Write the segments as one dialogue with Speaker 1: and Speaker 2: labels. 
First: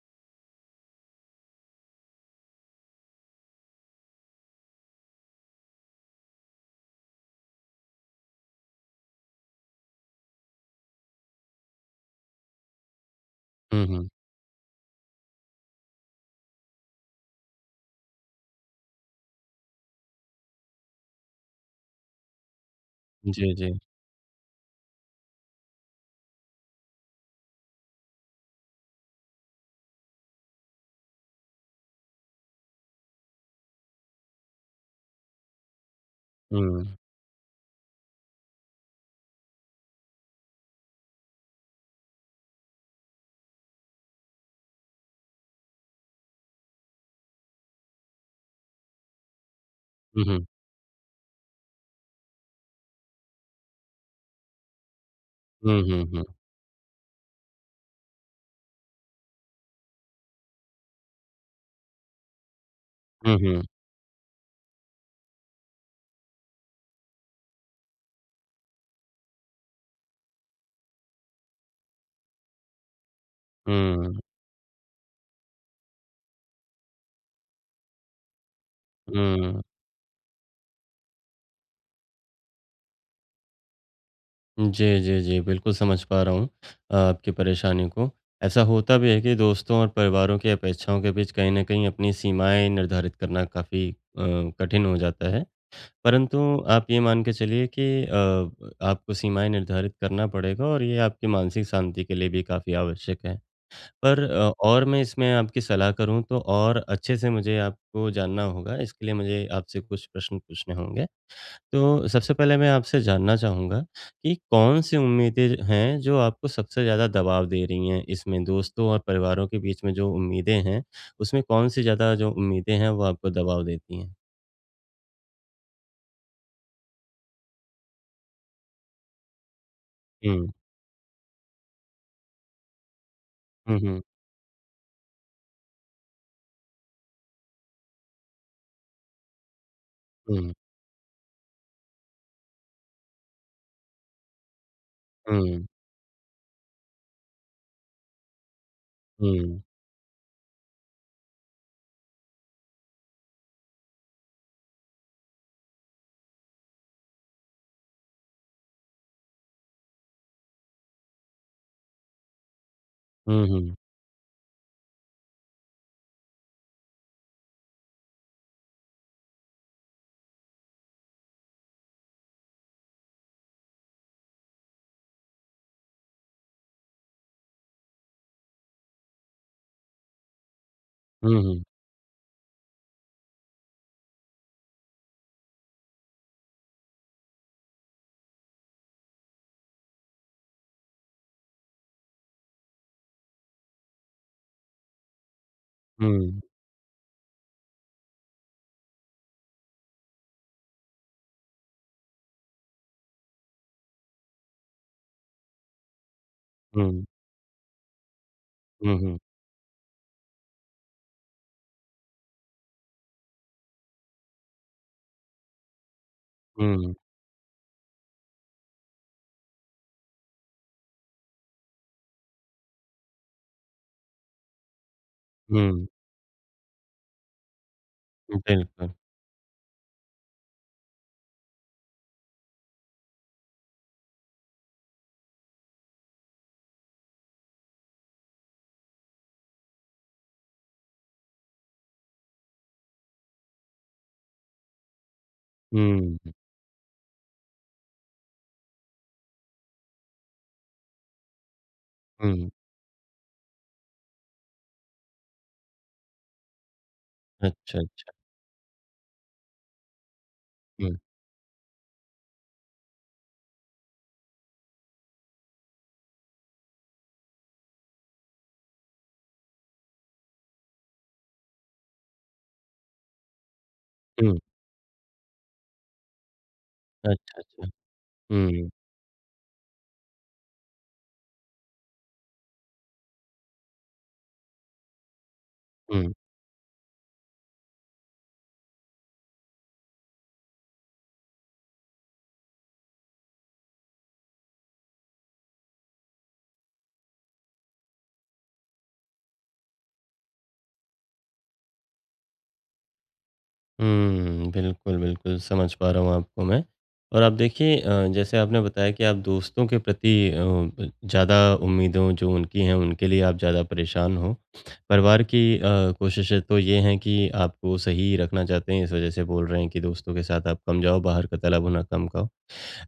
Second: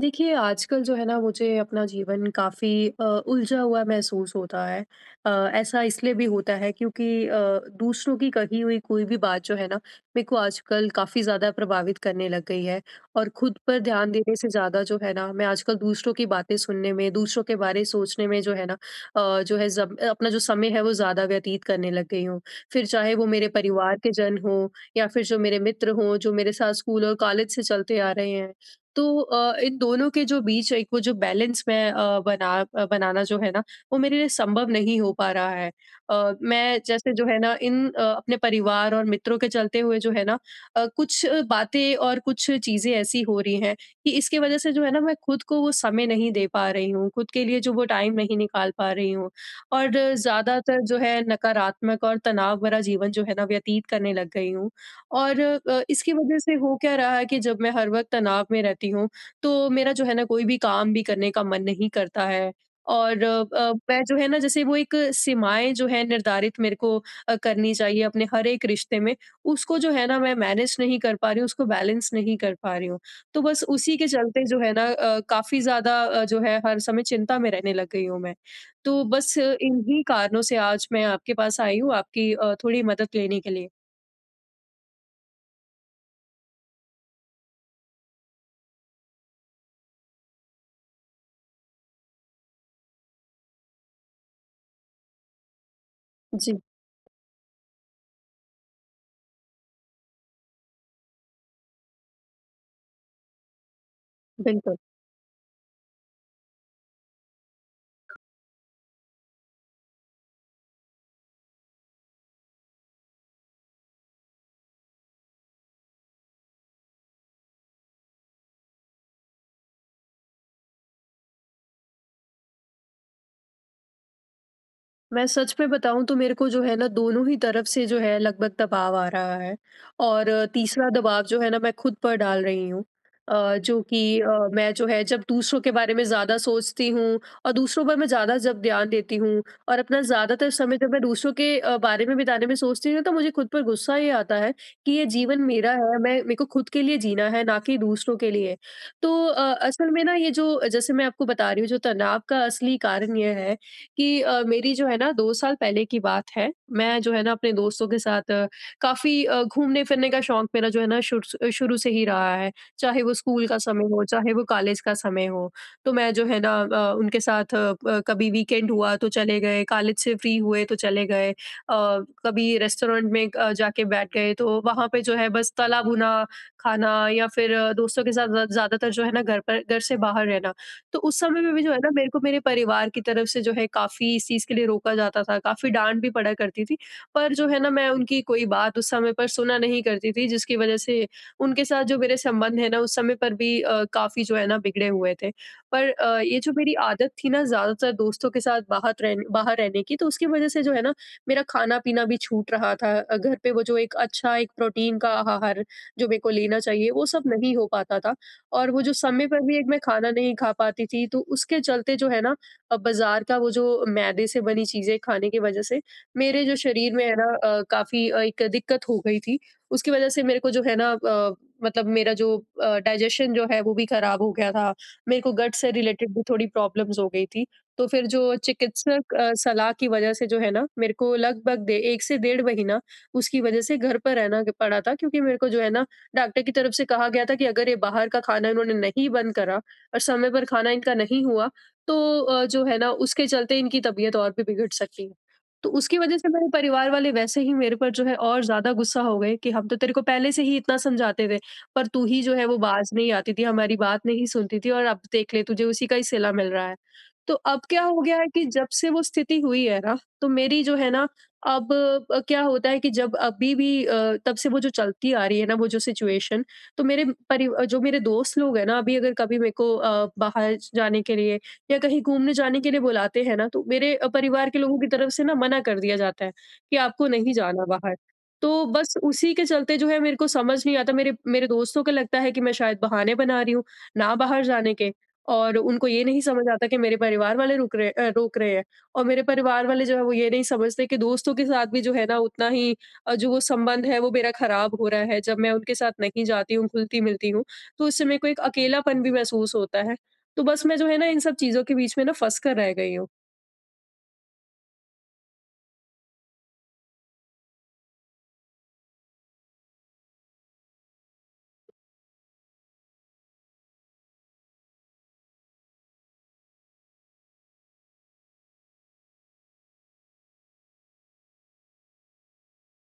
Speaker 1: देखिए, आजकल जो है ना मुझे अपना जीवन काफ़ी उलझा हुआ महसूस होता है। अ, ऐसा इसलिए भी होता है क्योंकि दूसरों की कही हुई कोई भी बात जो है ना, मेरे को आजकल काफ़ी ज़्यादा प्रभावित करने लग गई है और खुद पर
Speaker 2: हुँ, हुँ।
Speaker 1: ध्यान देने से ज़्यादा जो है ना, मैं आजकल दूसरों की बातें सुनने में, दूसरों के बारे सोचने में जो है ना जो है ज़ब अपना जो समय है वो ज़्यादा व्यतीत करने लग गई हूँ। फिर चाहे वो मेरे
Speaker 2: जी, जी।
Speaker 1: परिवार के जन हों या फिर जो मेरे मित्र हों, जो मेरे साथ स्कूल और कॉलेज से चलते आ रहे हैं। तो इन दोनों के जो बीच एक वो जो बैलेंस मैं बनाना जो है ना वो मेरे लिए संभव नहीं हो पा रहा है। मैं
Speaker 2: हुँ।
Speaker 1: जैसे जो है ना इन अपने परिवार और मित्रों के चलते हुए जो है ना कुछ बातें और कुछ चीज़ें ऐसी हो रही हैं कि इसकी वज़ह से जो है ना मैं खुद को वो समय नहीं दे पा रही हूँ, खुद के लिए जो वो टाइम नहीं निकाल पा रही हूँ। और
Speaker 2: हुँ, हुँ।
Speaker 1: ज़्यादातर जो है नकारात्मक और तनाव भरा जीवन जो है ना व्यतीत करने लग गई हूँ। और
Speaker 2: हुँ, हुँ,
Speaker 1: इसकी
Speaker 2: हुँ।
Speaker 1: वजह से हो क्या रहा है कि जब मैं हर वक़्त तनाव में रहती हूँ, तो मेरा जो है ना कोई भी काम भी करने का मन नहीं करता है और
Speaker 2: हुँ, हुँ।
Speaker 1: मैं जो है ना जैसे वो एक सीमाएँ जो है निर्धारित मेरे को करनी चाहिए अपने हर एक रिश्ते में, उसको जो है ना मैं मैनेज नहीं कर पा रही हूँ, उसको बैलेंस नहीं कर पा रही हूँ। तो बस उसी के
Speaker 2: हुँ,
Speaker 1: चलते जो है ना काफ़ी ज़्यादा जो है हर समय चिंता में रहने लग गई हूँ मैं। तो बस
Speaker 2: हुँ।
Speaker 1: इन्हीं कारणों से आज मैं आपके पास आई हूँ आपकी थोड़ी मदद लेने के लिए।
Speaker 2: जी, जी, जी। बिल्कुल समझ पा रहा हूँ आपकी परेशानी को। ऐसा होता भी है कि दोस्तों और परिवारों की अपेक्षाओं के बीच कहीं न कहीं अपनी सीमाएँ निर्धारित करना काफ़ी कठिन हो जाता है। परंतु
Speaker 1: जी,
Speaker 2: आप ये मान के चलिए कि आपको सीमाएँ निर्धारित करना पड़ेगा और ये आपकी मानसिक शांति के लिए भी काफ़ी आवश्यक है। पर
Speaker 1: बिल्कुल।
Speaker 2: और मैं इसमें आपकी सलाह करूँ तो और अच्छे से मुझे आपको जानना होगा, इसके लिए मुझे आपसे कुछ प्रश्न पूछने होंगे। तो सबसे पहले मैं आपसे जानना चाहूँगा कि कौन-सी उम्मीदें हैं जो आपको सबसे ज़्यादा दबाव दे रही हैं? इसमें दोस्तों और परिवारों के बीच में जो उम्मीदें हैं, उसमें कौन-सी ज़्यादा जो उम्मीदें हैं वो आपको दबाव देती हैं?
Speaker 1: मैं सच में बताऊँ तो मेरे को जो है ना दोनों ही तरफ से जो है लगभग दबाव आ रहा है और
Speaker 2: हुँ।
Speaker 1: तीसरा दबाव जो है ना मैं खुद पर डाल रही हूँ। अ,
Speaker 2: हुँ,
Speaker 1: जो
Speaker 2: हुँ।
Speaker 1: कि अ, मैं जो है जब दूसरों के बारे में ज़्यादा सोचती हूँ और दूसरों पर मैं ज़्यादा जब ध्यान देती हूँ और अपना
Speaker 2: हुँ,
Speaker 1: ज़्यादातर
Speaker 2: हुँ,
Speaker 1: समय जब मैं दूसरों के बारे में बिताने में सोचती हूँ ना, तो मुझे खुद पर गुस्सा ये आता है कि ये जीवन
Speaker 2: हुँ।
Speaker 1: मेरा है, मैं मेरे को खुद के लिए जीना है, ना कि दूसरों के लिए। तो
Speaker 2: हुँ, हुँ।
Speaker 1: असल में ना ये जो जैसे मैं आपको बता रही हूँ, जो तनाव का असली कारण ये है कि मेरी जो है ना 2 साल पहले की बात है। मैं जो है ना अपने दोस्तों के साथ काफ़ी घूमने-फिरने का शौक मेरा जो है ना शुरू से ही रहा है। चाहे वो स्कूल
Speaker 2: हुँ,
Speaker 1: का
Speaker 2: हुँ।
Speaker 1: समय हो, चाहे वो कॉलेज का समय हो। तो मैं जो है ना उनके साथ अ, प कभी वीकेंड हुआ तो चले गए, कॉलेज से फ्री हुए तो चले गए। कभी रेस्टोरेंट में जाके बैठ गए तो वहाँ पे जो है बस तला भुना खाना या फिर दोस्तों के साथ ज़्यादातर जो है ना घर पर घर से बाहर रहना। तो उस समय
Speaker 2: हुँ,
Speaker 1: में भी
Speaker 2: हुँ।
Speaker 1: जो है ना मेरे को मेरे परिवार की तरफ से जो है काफ़ी इस चीज़ के लिए रोका जाता था, काफ़ी डाँट भी पड़ा करती थी। पर जो है ना मैं उनकी कोई बात उस समय पर सुना नहीं करती थी, जिसकी वज़ह से उनके साथ जो मेरे संबंध है ना उस समय पर भी काफ़ी जो है ना बिगड़े हुए थे। पर ये जो मेरी आदत थी ना ज़्यादातर दोस्तों के साथ बाहर रहने की, तो उसकी वज़ह से जो है ना मेरा खाना-पीना भी छूट रहा था। घर पे वो जो एक अच्छा एक प्रोटीन का आहार जो मेरे को लेना चाहिए
Speaker 2: हुँ,
Speaker 1: वो सब नहीं हो पाता था। और वो जो
Speaker 2: हुँ।
Speaker 1: समय पर भी एक मैं खाना नहीं खा पाती थी, तो उसके चलते जो है ना बाज़ार का वो जो मैदे से बनी चीज़ें खाने की वज़ह से मेरे जो शरीर
Speaker 2: हुँ,
Speaker 1: में है ना काफ़ी एक दिक्कत हो गई थी। उसकी वज़ह से मेरे को जो है ना मतलब मेरा जो डाइजेशन जो है वो भी ख़राब हो गया था। मेरे को गट से
Speaker 2: हुँ।
Speaker 1: रिलेटेड भी थोड़ी प्रॉब्लम्स हो गई थी। तो फिर जो
Speaker 2: बिल्कुल।
Speaker 1: चिकित्सक सलाह की वज़ह से जो है ना मेरे को लगभग डे 1 से डेढ़ महीना उसकी वज़ह से घर पर रहना ग पड़ा था, क्योंकि मेरे को जो है ना डॉक्टर की तरफ से कहा गया था कि अगर ये बाहर का खाना इन्होंने नहीं बंद करा और समय पर खाना इनका नहीं हुआ, तो जो है ना उसके चलते इनकी तबीयत और भी बिगड़ सकती है। तो उसकी वजह
Speaker 2: हुँ,
Speaker 1: से मेरे परिवार वाले वैसे ही मेरे पर जो है और ज़्यादा गुस्सा हो गए कि हम तो तेरे को पहले से ही इतना समझाते थे, पर तू ही जो है
Speaker 2: हुँ।
Speaker 1: वो बाज नहीं आती थी, हमारी बात नहीं सुनती थी, और अब देख ले तुझे उसी का ही सिला मिल रहा है। तो अब
Speaker 2: अच्छा,
Speaker 1: क्या हो
Speaker 2: अच्छा।
Speaker 1: गया है कि जब से वो स्थिति हुई है ना तो मेरी जो है
Speaker 2: हुँ,
Speaker 1: ना अब क्या होता है कि जब अभी भी तब से वो जो चलती आ रही है ना वो जो सिचुएशन, तो जो मेरे दोस्त लोग हैं ना अभी अगर कभी मेरे को बाहर जाने के लिए या कहीं घूमने जाने के लिए बुलाते हैं ना, तो मेरे
Speaker 2: हुँ।
Speaker 1: परिवार के लोगों की तरफ से ना मना कर दिया जाता है कि आपको नहीं
Speaker 2: अच्छा,
Speaker 1: जाना
Speaker 2: अच्छा।
Speaker 1: बाहर। तो
Speaker 2: हुँ,
Speaker 1: बस उसी के चलते जो है मेरे को समझ नहीं आता, मेरे मेरे दोस्तों को लगता है कि मैं शायद बहाने बना रही हूँ ना बाहर जाने के, और उनको ये
Speaker 2: हुँ,
Speaker 1: नहीं समझ आता कि मेरे परिवार वाले रोक रहे हैं। और मेरे परिवार वाले जो है वो ये नहीं समझते कि दोस्तों के साथ भी जो है ना उतना ही जो वो संबंध है वो मेरा खराब हो रहा है। जब मैं उनके साथ नहीं जाती हूँ, घुलती-मिलती हूँ, तो उससे मेरे को एक अकेलापन भी महसूस होता है। तो बस मैं जो है ना इन सब चीज़ों के बीच में ना फँस कर रह गई हूँ।
Speaker 2: हुँ। बिल्कुल, बिल्कुल समझ पा रहा हूँ आपको मैं। और आप देखिए जैसे आपने बताया कि आप दोस्तों के प्रति अ, ब ज़्यादा उम्मीदें जो उनकी हैं, उनके लिए आप ज़्यादा परेशान हो। परिवार की कोशिशें तो ये हैं कि आपको सही रखना चाहते हैं, इस वजह से बोल रहे हैं कि दोस्तों के साथ आप कम जाओ, बाहर का तला भुना कम खाओ।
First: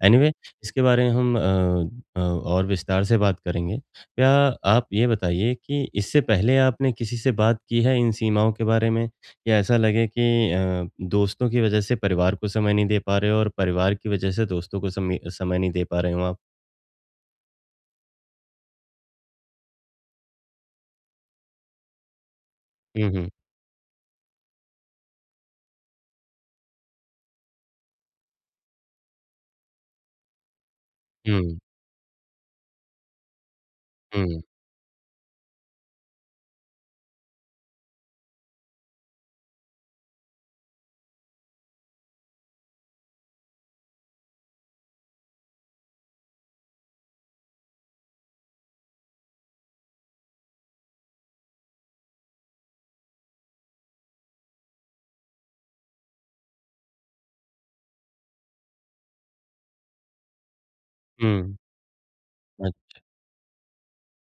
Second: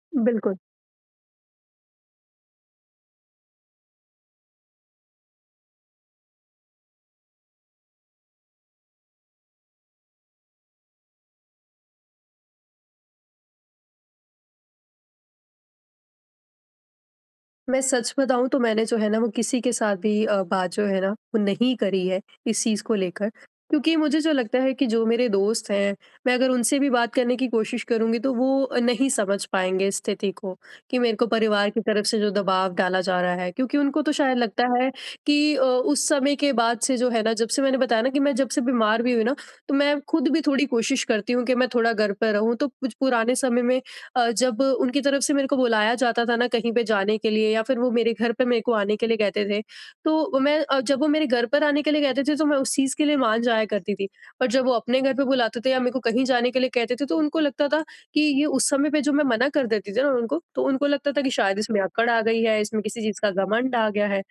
Speaker 2: एनीवे
Speaker 1: बिल्कुल।
Speaker 2: इसके बारे में हम और विस्तार से बात करेंगे। क्या आप ये बताइए कि इससे पहले आपने किसी से बात की है इन सीमाओं के बारे में? या ऐसा लगे कि दोस्तों की वज़ह से परिवार को समय नहीं दे पा रहे हो और परिवार की वज़ह से दोस्तों को समय समय नहीं दे पा रहे हो आप?
Speaker 1: मैं सच बताऊँ तो मैंने जो है ना वो किसी के साथ भी बात जो है ना वो नहीं करी है इस चीज़ को
Speaker 2: हुँ, हुँ।
Speaker 1: लेकर। क्योंकि मुझे जो लगता है कि जो मेरे दोस्त हैं, मैं अगर उनसे भी बात करने की कोशिश करूँगी तो वो नहीं समझ पाएँगे स्थिति को कि मेरे को
Speaker 2: हुँ,
Speaker 1: परिवार की तरफ से जो दबाव डाला जा रहा है। क्योंकि उनको तो
Speaker 2: हुँ,
Speaker 1: शायद
Speaker 2: हुँ।
Speaker 1: लगता है कि उस समय के बाद से जो है ना, जब से मैंने बताया ना कि मैं जब से बीमार भी हुई ना, तो मैं खुद भी थोड़ी कोशिश करती हूँ कि मैं थोड़ा घर पे रहूँ। तो कुछ पुराने समय में जब उनकी तरफ से मेरे को बुलाया जाता था ना कहीं पे जाने के लिए, या फिर वो मेरे घर पे मेरे को आने के लिए कहते थे, तो मैं जब वो मेरे घर पर आने के लिए कहते थे तो मैं उस चीज़ के लिए मान जाया करती थी। पर जब वो अपने घर पे बुलाते थे या मेरे को कहीं जाने के लिए कहते थे, तो उनको लगता था कि ये उस समय पे जो मैं मना कर देती थी ना उनको, तो उनको लगता था कि शायद इसमें अकड़ आ गई है,
Speaker 2: अ,
Speaker 1: इसमें किसी चीज़ का घमंड आ गया है।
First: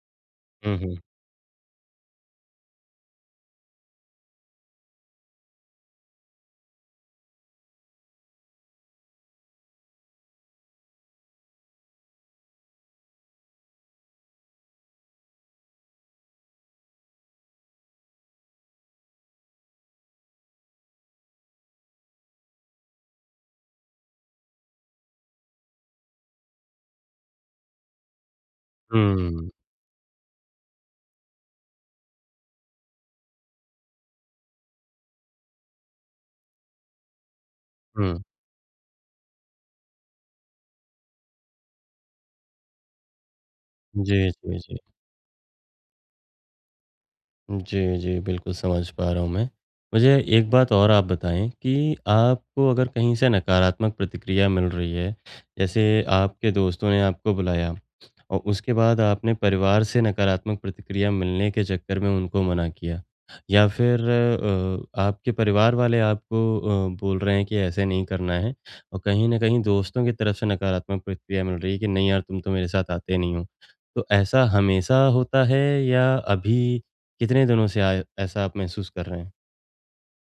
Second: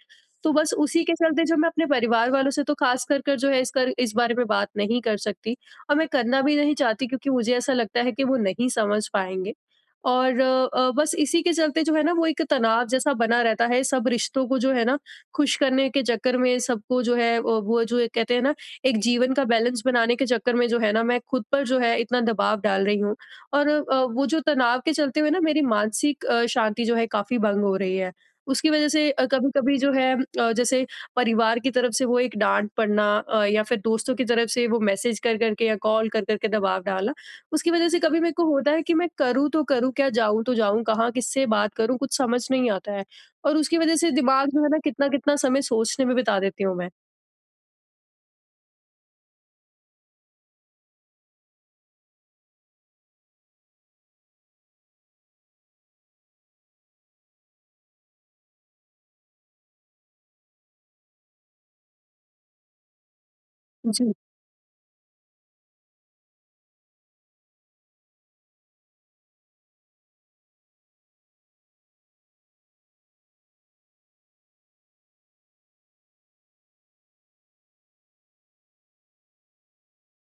Speaker 1: तो बस
Speaker 2: हुँ, हुँ।
Speaker 1: उसी के चलते जो मैं अपने परिवार वालों से तो ख़ास कर कर जो है इस बारे में बात नहीं कर सकती, और मैं करना भी नहीं चाहती, क्योंकि मुझे ऐसा लगता है कि वो नहीं समझ पाएँगे। और बस इसी के चलते जो है ना वो एक तनाव जैसा बना रहता है, सब रिश्तों को जो है ना खुश करने के चक्कर में, सबको जो है वो जो एक कहते हैं ना, एक जीवन का बैलेंस बनाने के चक्कर में जो है ना मैं खुद पर जो है इतना दबाव डाल रही हूँ, और वो जो तनाव के चलते हुए ना मेरी मानसिक शांति जो है काफी भंग हो रही है, उसकी वजह से कभी
Speaker 2: हुँ,
Speaker 1: कभी जो है जैसे परिवार की तरफ से वो एक डांट पड़ना, या फिर दोस्तों की तरफ से वो मैसेज कर करके या कॉल कर करके दबाव डालना, उसकी वजह से कभी
Speaker 2: हुँ।
Speaker 1: मेरे को होता है कि मैं करूँ तो करूँ क्या, जाऊँ तो जाऊँ कहाँ, किससे बात करूँ, कुछ समझ नहीं आता है। और उसकी वजह से
Speaker 2: जी,
Speaker 1: दिमाग
Speaker 2: जी,
Speaker 1: जो है ना
Speaker 2: जी।
Speaker 1: कितना-कितना समय सोचने में बिता देती हूँ मैं।
Speaker 2: जी, जी, बिल्कुल समझ पा रहा हूँ मैं। मुझे एक बात और आप बताएँ कि आपको अगर कहीं से नकारात्मक प्रतिक्रिया मिल रही है, जैसे आपके दोस्तों ने आपको बुलाया और उसके बाद आपने परिवार से नकारात्मक प्रतिक्रिया मिलने के चक्कर में उनको मना किया या फिर आपके परिवार वाले आपको बोल रहे हैं कि ऐसे नहीं करना है और कहीं न कहीं दोस्तों की तरफ से नकारात्मक प्रतिक्रिया मिल रही है कि नहीं यार तुम तो मेरे साथ आते नहीं हो। तो ऐसा हमेशा होता है या अभी कितने दिनों से आय ऐसा आप महसूस कर रहे हैं?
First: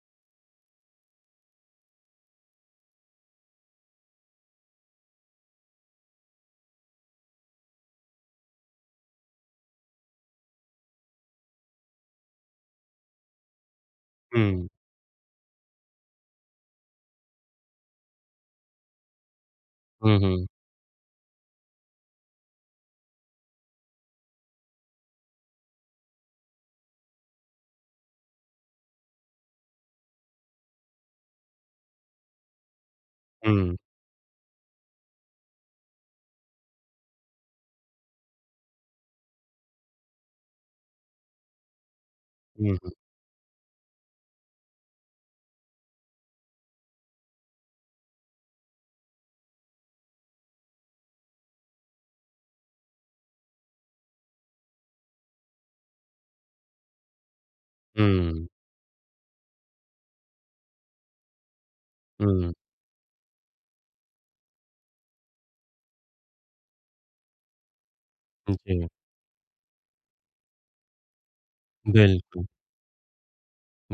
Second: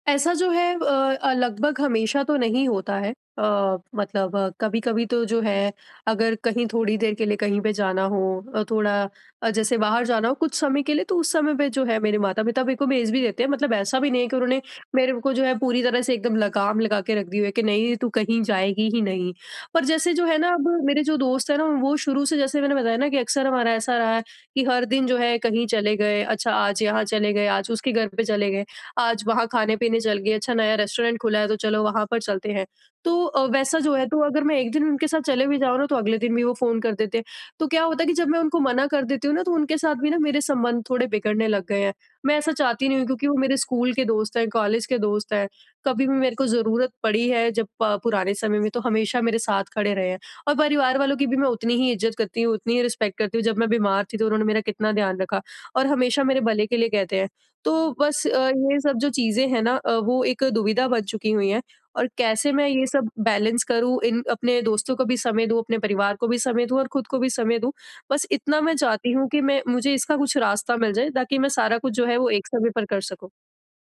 Speaker 1: ऐसा जो है लगभग हमेशा तो नहीं होता है। अ, मतलब कभी-कभी तो जो है अगर कहीं थोड़ी देर के लिए कहीं पे जाना हो, थोड़ा जैसे बाहर जाना हो कुछ समय के लिए, तो उस समय पे जो है मेरे माता-पिता मेरे को भेज भी देते हैं। मतलब ऐसा भी नहीं है कि उन्होंने
Speaker 2: हुँ।
Speaker 1: मेरे को जो है पूरी तरह से एकदम लगाम लगा के रख दी हुई है कि नहीं, तू कहीं जाएगी ही नहीं। पर जैसे
Speaker 2: हुँ,
Speaker 1: जो है
Speaker 2: हुँ।
Speaker 1: ना अब मेरे जो दोस्त हैं ना वो शुरू से, जैसे मैंने बताया ना, कि अक्सर हमारा ऐसा रहा है कि हर दिन जो है कहीं चले गए, अच्छा आज यहाँ चले गए, आज उसके घर पे चले गए। आज वहाँ खाने-पीने चल गए, अच्छा नया रेस्टोरेंट खुला है तो चलो वहाँ पर चलते हैं। तो
Speaker 2: हुँ,
Speaker 1: वैसा जो है, तो अगर मैं एक दिन उनके साथ चले भी जाऊँ ना, तो अगले दिन भी वो फ़ोन कर देते हैं। तो क्या होता है कि जब मैं उनको मना कर देती हूँ ना, तो उनके साथ भी ना मेरे संबंध थोड़े बिगड़ने लग गए हैं। मैं ऐसा चाहती
Speaker 2: हुँ,
Speaker 1: नहीं हूँ, क्योंकि वो मेरे स्कूल के दोस्त हैं, कॉलेज के दोस्त हैं। कभी भी मेरे को ज़रूरत पड़ी है जब प पुराने समय में, तो हमेशा मेरे साथ खड़े रहे हैं। और परिवार वालों की भी मैं उतनी ही इज़्ज़त करती हूँ, उतनी ही रिस्पेक्ट करती हूँ। जब मैं बीमार थी तो उन्होंने मेरा कितना ध्यान रखा, और हमेशा मेरे भले के लिए कहते हैं। तो
Speaker 2: हुँ,
Speaker 1: बस
Speaker 2: हुँ,
Speaker 1: ये सब जो चीज़ें हैं ना वो एक दुविधा बन चुकी हुई हैं, और कैसे
Speaker 2: हुँ,
Speaker 1: मैं ये सब बैलेंस करूँ, इन अपने दोस्तों को भी समय दूँ, अपने परिवार को भी समय दूँ और खुद को भी समय दूँ। बस इतना मैं
Speaker 2: जी,
Speaker 1: चाहती हूँ कि मैं मुझे इसका कुछ रास्ता मिल जाए, ताकि मैं सारा कुछ जो है वो एक
Speaker 2: बिल्कुल।
Speaker 1: समय पर कर सकूँ।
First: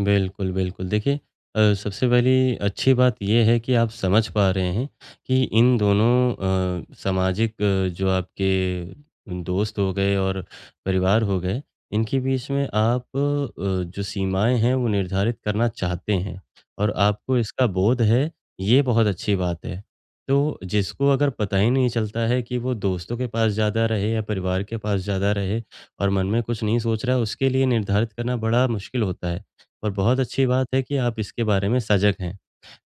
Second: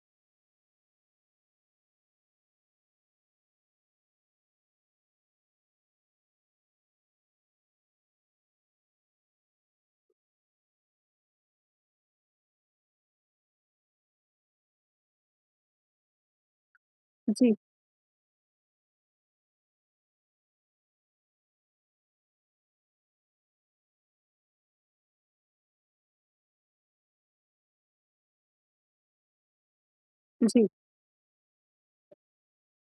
Speaker 2: बिल्कुल, बिल्कुल। देखिए सबसे पहली अच्छी बात ये है कि आप समझ पा रहे हैं कि इन दोनों सामाजिक जो आपके दोस्त हो गए और परिवार हो गए, इनके बीच में आप जो सीमाएँ हैं वो निर्धारित करना चाहते हैं और आपको
Speaker 1: जी,
Speaker 2: इसका बोध है, ये बहुत अच्छी बात है। तो जिसको अगर पता ही नहीं चलता है कि वो दोस्तों के पास ज़्यादा रहे या परिवार के पास ज़्यादा रहे और मन में कुछ नहीं सोच रहा है, उसके लिए निर्धारित करना बड़ा मुश्किल होता है। और बहुत अच्छी बात
Speaker 1: जी,
Speaker 2: है कि आप इसके बारे में सजग हैं।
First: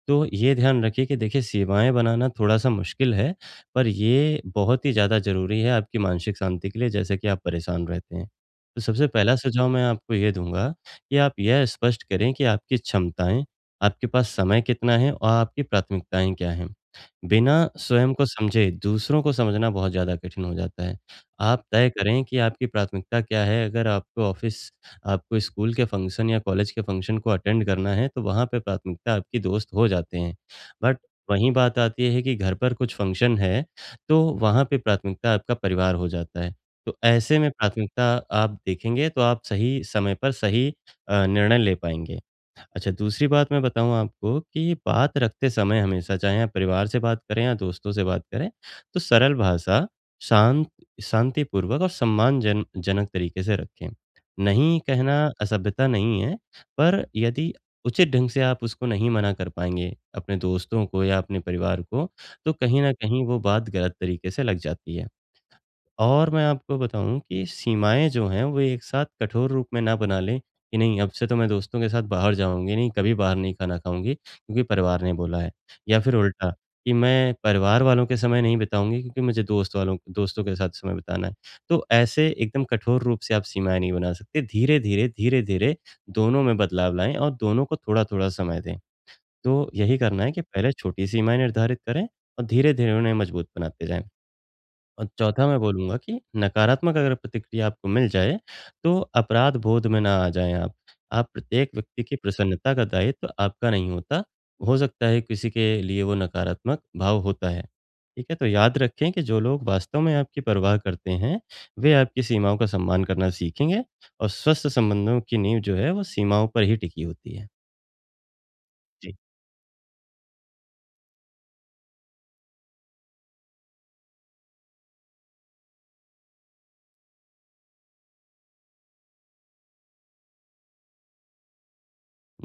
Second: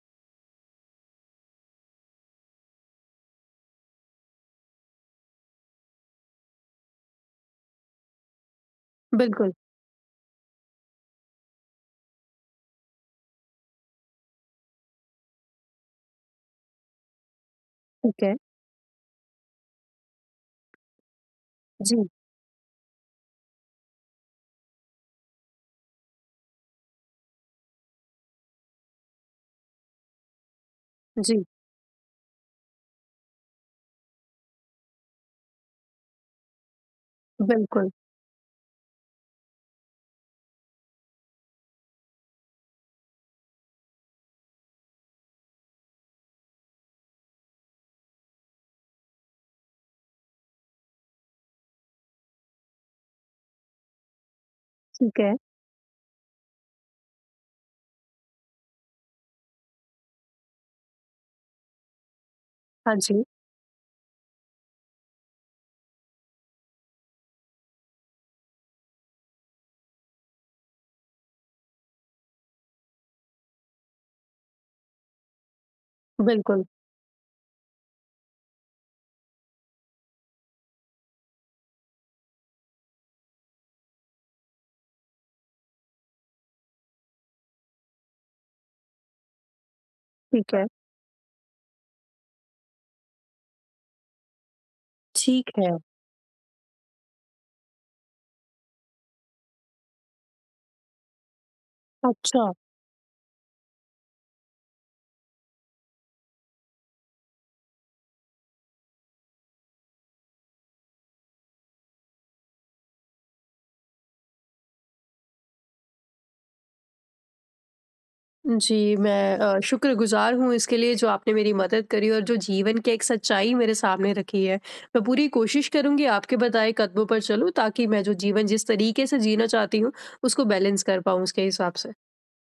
Speaker 2: तो ये ध्यान रखिए कि देखिए सीमाएँ बनाना थोड़ा-सा मुश्किल है, पर ये बहुत ही ज़्यादा ज़रूरी है आपकी मानसिक शांति के लिए जैसे कि आप परेशान रहते हैं। तो सबसे पहला
Speaker 1: बिल्कुल,
Speaker 2: सुझाव मैं आपको ये दूँगा कि आप यह स्पष्ट करें कि आपकी क्षमताएँ, आपके पास समय कितना है और आपकी प्राथमिकताएँ क्या हैं। बिना स्वयं
Speaker 1: ठीक
Speaker 2: को
Speaker 1: है।
Speaker 2: समझे दूसरों को समझना बहुत ज़्यादा कठिन हो जाता है। आप तय
Speaker 1: जी,
Speaker 2: करें कि आपकी प्राथमिकता क्या है? अगर आपको ऑफ़िस आपको स्कूल के फंक्शन या कॉलेज के फंक्शन को अटेंड करना है, तो वहाँ पे प्राथमिकता आपकी दोस्त हो जाते हैं। बट
Speaker 1: जी,
Speaker 2: वहीं बात आती है कि घर पर कुछ फंक्शन है, तो वहाँ पे प्राथमिकता आपका परिवार हो जाता है। तो ऐसे में
Speaker 1: बिल्कुल,
Speaker 2: प्राथमिकता आप देखेंगे, तो आप सही समय पर सही निर्णय ले पाएँगे। अच्छा, दूसरी बात मैं बताऊँ आपको कि बात रखते समय हमेशा, चाहे आप परिवार से बात करें या दोस्तों से बात करें, तो सरल भाषा, शांत शांतिपूर्वक और सम्मानजन जनक तरीके से रखें। नहीं कहना
Speaker 1: ठीक है।
Speaker 2: असभ्यता नहीं है, पर यदि उचित ढंग से आप उसको नहीं मना कर पाएँगे, अपने दोस्तों को या अपने परिवार को, तो कहीं न
Speaker 1: हाँ जी,
Speaker 2: कहीं वो बात गलत तरीके से लग जाती है। और मैं आपको बताऊँ कि सीमाएँ जो हैं, वो एक साथ कठोर रूप में ना बना लें कि नहीं अब से तो मैं दोस्तों के साथ बाहर जाऊँगी नहीं, कभी बाहर नहीं खाना खाऊँगी क्योंकि परिवार ने बोला है। या फिर उल्टा
Speaker 1: बिल्कुल,
Speaker 2: कि मैं परिवार वालों के समय नहीं बिताऊँगी क्योंकि मुझे दोस्तों के साथ समय बिताना है। तो ऐसे एकदम कठोर रूप से आप सीमाएँ नहीं बना सकते। धीरे-धीरे, धीरे-धीरे दोनों में बदलाव लाएँ और दोनों को थोड़ा-थोड़ा समय दें। तो यही करना है कि
Speaker 1: ठीक है,
Speaker 2: पहले छोटी सीमाएँ निर्धारित करें और धीरे-धीरे उन्हें मजबूत बनाते जाएँ। और चौथा
Speaker 1: ठीक
Speaker 2: मैं
Speaker 1: है।
Speaker 2: बोलूँगा कि नकारात्मक अगर प्रतिक्रिया आपको मिल जाए, तो अपराध बोध में ना आ जाएँ आप। आप प्रत्येक व्यक्ति की
Speaker 1: अच्छा।
Speaker 2: प्रसन्नता का दायित्व आपका नहीं होता। हो सकता है किसी के लिए वो नकारात्मक भाव होता है। ठीक है? तो याद रखें कि जो लोग वास्तव में आपकी परवाह करते हैं, वे आपकी सीमाओं का सम्मान करना सीखेंगे और स्वस्थ संबंधों की नींव जो है वो सीमाओं पर ही टिकी होती है।
Speaker 1: जी,
Speaker 2: जी।
Speaker 1: मैं शुक्रगुज़ार हूँ इसके लिए, जो आपने मेरी मदद करी और जो जीवन की एक सच्चाई मेरे सामने रखी है। मैं पूरी कोशिश करूँगी आपके बताए कदमों पर चलूँ, ताकि मैं जो जीवन जिस तरीके से जीना चाहती हूँ, उसको बैलेंस कर पाऊँ उसके हिसाब से।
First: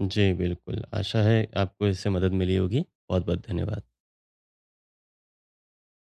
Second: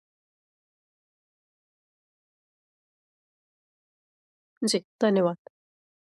Speaker 2: जी, बिल्कुल। आशा है आपको इससे मदद मिली होगी। बहुत-बहुत धन्यवाद।
Speaker 1: जी, धन्यवाद।